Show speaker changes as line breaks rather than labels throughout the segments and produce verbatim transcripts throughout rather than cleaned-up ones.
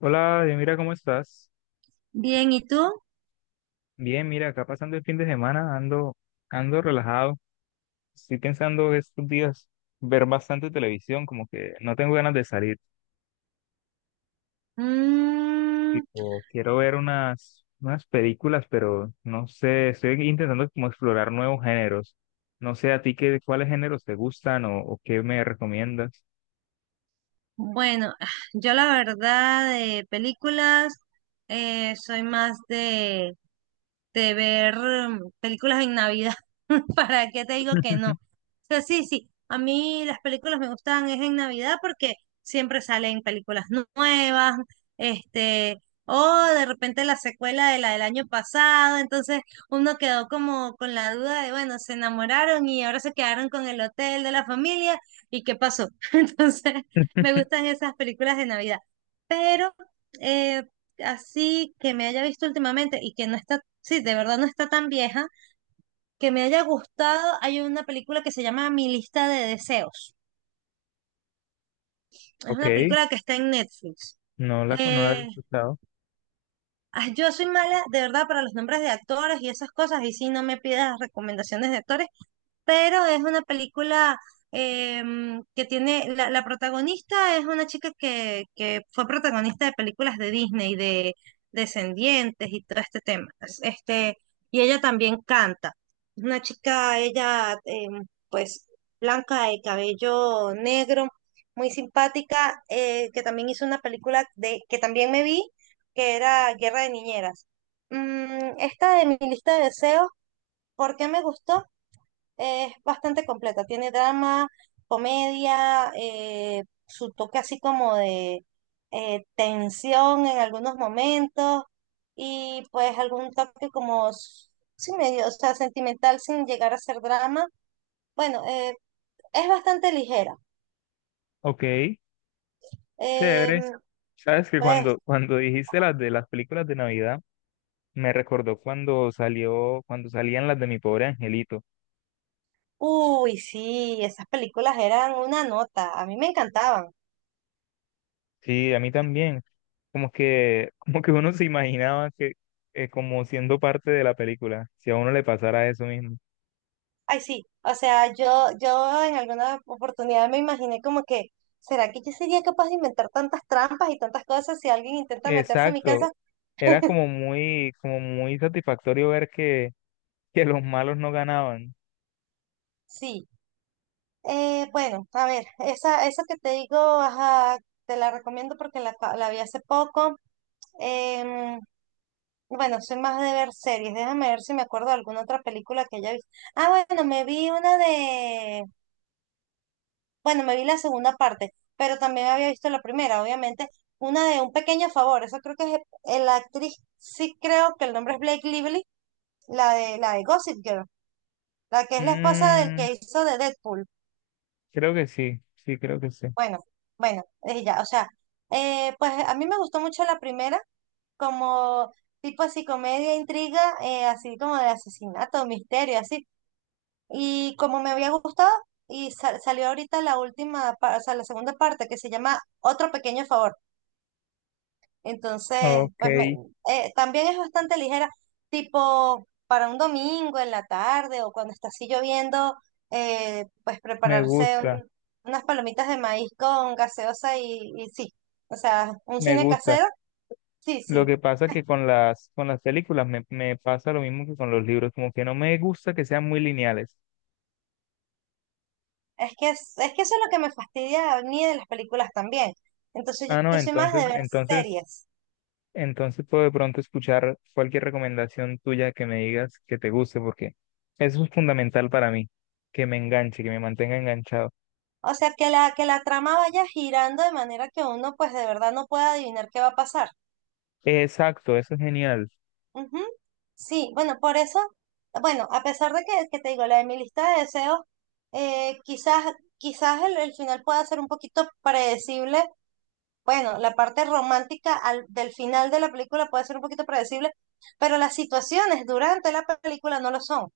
Hola, Dios, mira, ¿cómo estás?
Bien, ¿y tú?
Bien, mira, acá pasando el fin de semana, ando, ando relajado. Estoy pensando estos días ver bastante televisión, como que no tengo ganas de salir.
Mm,
Tipo, quiero ver unas, unas películas, pero no sé, estoy intentando como explorar nuevos géneros. No sé a ti qué, cuáles géneros te gustan o, o qué me recomiendas.
bueno, ah, yo la verdad de películas eh, soy más de, de ver em, películas en Navidad. ¿Para qué te digo que no? O sea, sí, sí, a mí las películas me gustan es en Navidad porque siempre salen películas nu- nuevas, este, o de repente la secuela de la del año pasado, entonces uno quedó como con la duda de, bueno, se enamoraron y ahora se quedaron con el hotel de la familia y qué pasó. Entonces, me gustan esas películas de Navidad, pero eh, así que me haya visto últimamente y que no está sí, de verdad no está tan vieja, que me haya gustado, hay una película que se llama Mi lista de deseos. Es
Ok,
una película que está en Netflix.
no la, no la he
Eh,
escuchado.
ah, yo soy mala, de verdad, para los nombres de actores y esas cosas, y sí, no me pidas recomendaciones de actores, pero es una película em, que tiene, la, la protagonista es una chica que, que fue protagonista de películas de Disney, de Descendientes y todo este tema. Es- Este, y ella también canta. Es una chica, ella, em, pues, blanca de cabello negro, muy simpática, eh, que también hizo una película de, que también me vi, que era Guerra de Niñeras. Mm, esta de mi lista de deseos, ¿por qué me gustó? Es bastante completa, tiene drama, comedia, eh, su toque así como de eh, tensión en algunos momentos y pues algún toque como, s- sí, medio, o sea, sentimental sin llegar a ser drama. Bueno, eh, es bastante ligera.
Ok,
Em,
chévere. Sabes que
pues,
cuando, cuando dijiste las de las películas de Navidad, me recordó cuando salió, cuando salían las de Mi Pobre Angelito.
uy, sí, esas películas eran una nota, a mí me encantaban.
Sí, a mí también. Como que, como que uno se imaginaba que, eh, como siendo parte de la película, si a uno le pasara eso mismo.
Ay, sí, o sea, yo, yo en alguna oportunidad me imaginé como que, ¿será que yo sería capaz de inventar tantas trampas y tantas cosas si alguien intenta meterse en mi
Exacto.
casa?
Era como muy, como muy satisfactorio ver que, que los malos no ganaban.
Sí. Eh, bueno, a ver, esa, esa que te digo, ajá, te la recomiendo porque la, ca- la vi hace poco. Em, bueno, soy más de ver series, déjame ver si me acuerdo de alguna otra película que haya visto. Ah, bueno, me vi una de. Bueno, me vi la segunda parte, pero también había visto la primera, obviamente. Una de Un Pequeño Favor, esa creo que es eh, la actriz, sí creo que el nombre es Blake Lively, la de, la de Gossip Girl, la que es la esposa del
Mm,
que hizo de Deadpool.
creo que sí, sí, creo que sí.
Bueno, bueno, ella, o sea, eh, pues a mí me gustó mucho la primera, como tipo así comedia, intriga, eh, así como de asesinato, misterio, así. Y como me había gustado, y sal- salió ahorita la última, pa- o sea, la segunda parte que se llama Otro Pequeño Favor. Entonces,
Ok,
pues me- eh, también es bastante ligera, tipo para un domingo en la tarde o cuando está así lloviendo, eh, pues
me
prepararse
gusta,
un- unas palomitas de maíz con gaseosa y, y sí, o sea, un
me
cine
gusta.
casero, sí,
Lo
sí.
que pasa que con las, con las películas me, me pasa lo mismo que con los libros, como que no me gusta que sean muy lineales.
Es que, es, es que eso es lo que me fastidia a mí de las películas también. Entonces yo,
Ah, no,
yo soy más de
entonces,
ver
entonces,
series.
entonces puedo de pronto escuchar cualquier recomendación tuya que me digas que te guste, porque eso es fundamental para mí, que me enganche, que me mantenga enganchado.
O sea, que la, que la trama vaya girando de manera que uno pues de verdad no pueda adivinar qué va a pasar.
Exacto, eso es genial.
Ujú. Sí, bueno, por eso, bueno, a pesar de que, que te digo, la de mi lista de deseos, eh, quizás, quizás el, el final pueda ser un poquito predecible. Bueno, la parte romántica al- del final de la película puede ser un poquito predecible, pero las situaciones durante la película no lo son.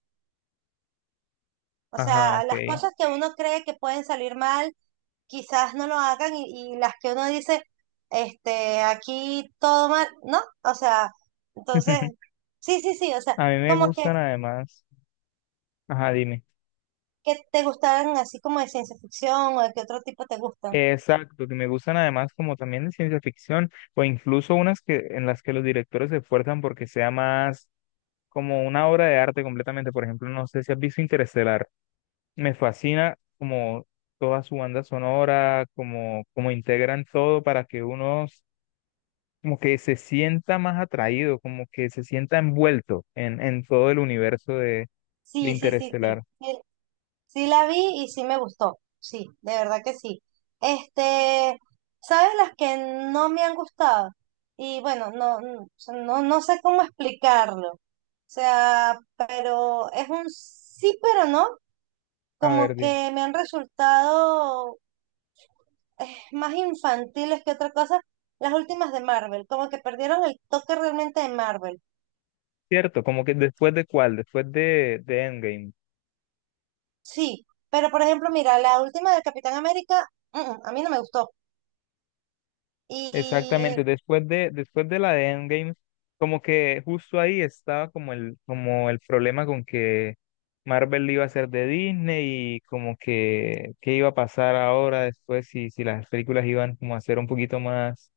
O
Ajá,
sea,
ok.
las Ah, cosas que uno cree que pueden salir mal, quizás no lo hagan y, y las que uno dice, este, aquí todo mal, ¿no? O sea, entonces, sí, sí, sí, o sea.
A mí me
Como que,
gustan además. Ajá, dime.
¿qué te gustaban así como de ciencia ficción o de qué otro tipo te gustan?
Exacto, que me gustan además como también de ciencia ficción o incluso unas que en las que los directores se esfuerzan porque sea más como una obra de arte completamente. Por ejemplo, no sé si has visto Interestelar. Me fascina como toda su banda sonora, como como integran todo para que uno como que se sienta más atraído, como que se sienta envuelto en en todo el universo de de
Sí, sí, sí, sí.
Interestelar.
Sí, sí la vi y sí me gustó. Sí, de verdad que sí. Este, ¿sabes las que no me han gustado? Y bueno, no, no, o sea, no, no sé cómo explicarlo. O sea, pero es un sí, pero no.
A
Como
ver, dime.
que me han resultado eh, más infantiles que otra cosa. Las últimas de Marvel, como que perdieron el toque realmente de Marvel.
Cierto, como que después de cuál, después de de Endgame.
Sí, pero por ejemplo, mira, la última del Capitán América, mm, mm, a mí no me gustó. Y
Exactamente, después de, después de la de Endgame, como que justo ahí estaba como el, como el problema con que Marvel iba a ser de Disney y como que qué iba a pasar ahora después si, si las películas iban como a ser un poquito más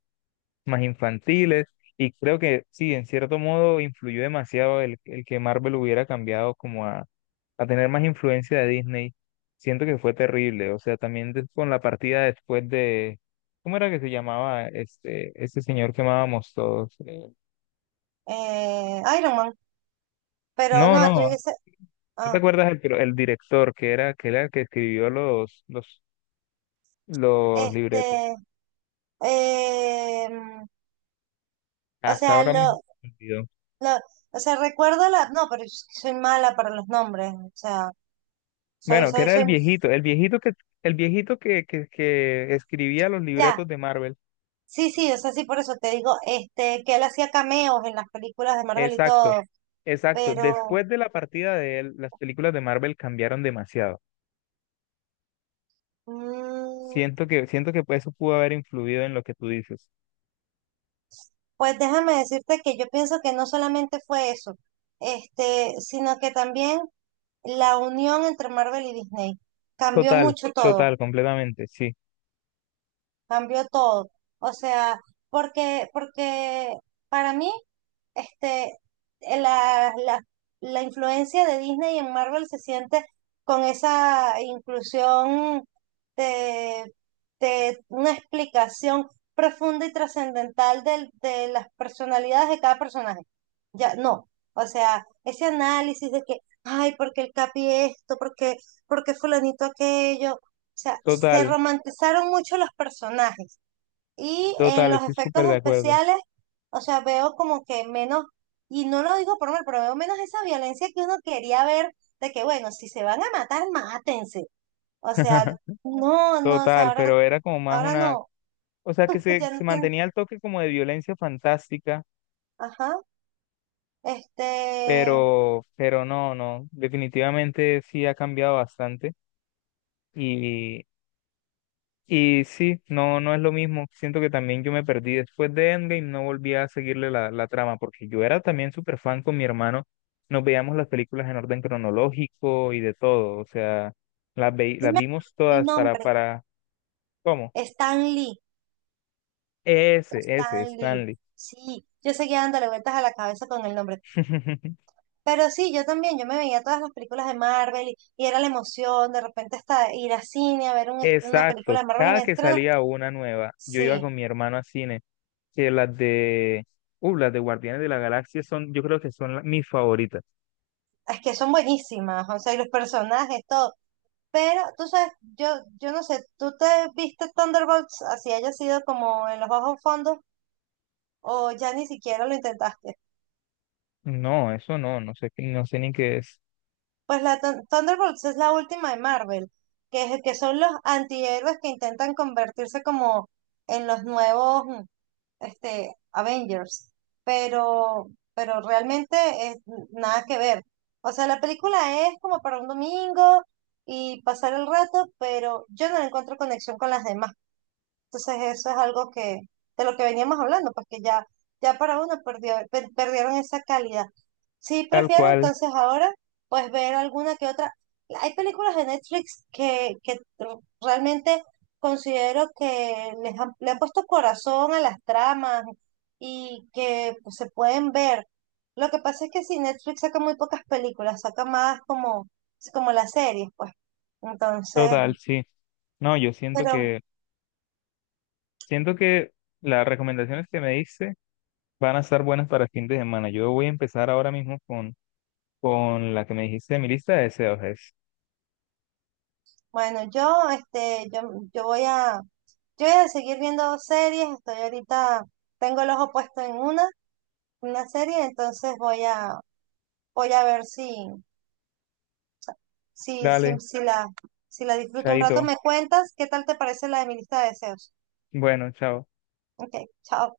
más infantiles, y creo que sí, en cierto modo influyó demasiado el, el que Marvel hubiera cambiado como a, a tener más influencia de Disney. Siento que fue terrible, o sea, también des- con la partida después de, ¿cómo era que se llamaba este, este señor que amábamos todos? Eh,
eh, Iron Man, pero
no, no,
no, tú
no,
dices,
¿no te
ah,
acuerdas el, pro- el director que era, que era el que escribió los, los, los libretos?
este, eh, mm, o
Hasta
sea,
ahora mismo.
lo,
Me olvidó.
lo- o sea, recuerdo la, no, pero yo soy mala para los nombres, o sea, soy,
Bueno, que
soy,
era el
soy,
viejito, el viejito que, el viejito que, que, que escribía los
ya,
libretos de Marvel.
sí, sí, o sea, sí, por eso te digo, este, que él hacía cameos en las películas de Marvel y
Exacto,
todo,
exacto.
pero,
Después de la partida de él, las películas de Marvel cambiaron demasiado.
mm,
Siento que, siento que pues, eso pudo haber influido en lo que tú dices.
pues déjame decirte que yo pienso que no solamente fue eso, este, sino que también la unión entre Marvel y Disney cambió
Total,
mucho todo,
total, completamente, sí.
cambió todo. O sea, porque, porque para mí este, eh, la, la, la influencia de Disney en Marvel se siente con esa inclusión de, de una explicación profunda y trascendental del- de las personalidades de cada personaje. Ya, no. O sea, ese análisis de que, ay, porque el Capi esto, porque, porque fulanito aquello. O sea, se
Total,
romantizaron mucho los personajes y en
total,
los
estoy
efectos
súper de acuerdo.
especiales, o sea, veo como que menos, y no lo digo por mal, pero veo menos esa violencia que uno quería ver, de que bueno, si se van a matar, mátense. O sea, no, no, o sea,
Total,
ahora,
pero era como más
ahora
una,
no,
o sea que se,
ya no
se
tiene,
mantenía el toque como de violencia fantástica,
ajá, este,
pero, pero no, no, definitivamente sí ha cambiado bastante Y, y sí, no, no es lo mismo. Siento que también yo me perdí después de Endgame, no volví a seguirle la, la trama, porque yo era también súper fan con mi hermano. Nos veíamos las películas en orden cronológico y de todo. O sea, las, ve-
no
las
me acuerdo
vimos
el
todas para,
nombre,
para, ¿cómo?
Stan Lee,
Ese, ese,
Stan Lee,
Stanley.
sí, yo seguía dándole vueltas a la cabeza con el nombre. Pero sí, yo también, yo me veía todas las películas de Marvel y, y era la emoción, de repente hasta ir a cine a ver un est- una película
Exacto.
de Marvel en
Cada que
estreno.
salía una nueva, yo iba
Sí,
con mi hermano a cine, que las de, uh, las de Guardianes de la Galaxia son, yo creo que son la- mis favoritas.
es que son buenísimas, o sea, y los personajes, todo. Pero tú sabes, yo, yo no sé, ¿tú te viste Thunderbolts así haya sido como en los bajos fondos o ya ni siquiera lo intentaste?
No, eso no, no sé, qué- no sé ni qué es.
Pues la Thun- Thunderbolts es la última de Marvel, que, es, que son los antihéroes que intentan convertirse como en los nuevos, mm, este, Avengers, pero, pero realmente es nada que ver. O sea, la película es como para un domingo y pasar el rato, pero yo no le encuentro conexión con las demás, entonces eso es algo que, de lo que veníamos hablando, porque ya, ya para uno perdió, per- perdieron esa calidad. Sí,
Tal
prefiero
cual,
entonces ahora pues ver alguna que otra. Hay películas de Netflix que, que tr- realmente considero que les han, le han puesto corazón a las tramas y que pues, se pueden ver. Lo que pasa es que si Netflix saca muy pocas películas, saca más como, como las series, pues. Entonces,
total, sí. No, yo siento
pero
que, siento que las recomendaciones que me diste van a estar buenas para el fin de semana. Yo voy a empezar ahora mismo con, con la que me dijiste de mi lista de deseos. Es,
bueno, yo, este, yo, yo voy a, yo voy a seguir viendo series, estoy ahorita, tengo el ojo puesto en una, una serie, entonces voy a, voy a ver si, si, si,
dale,
si la, si la disfruto un rato.
chaito.
¿Me cuentas qué tal te parece la de mi lista de deseos?
Bueno, chao.
Ok, chao.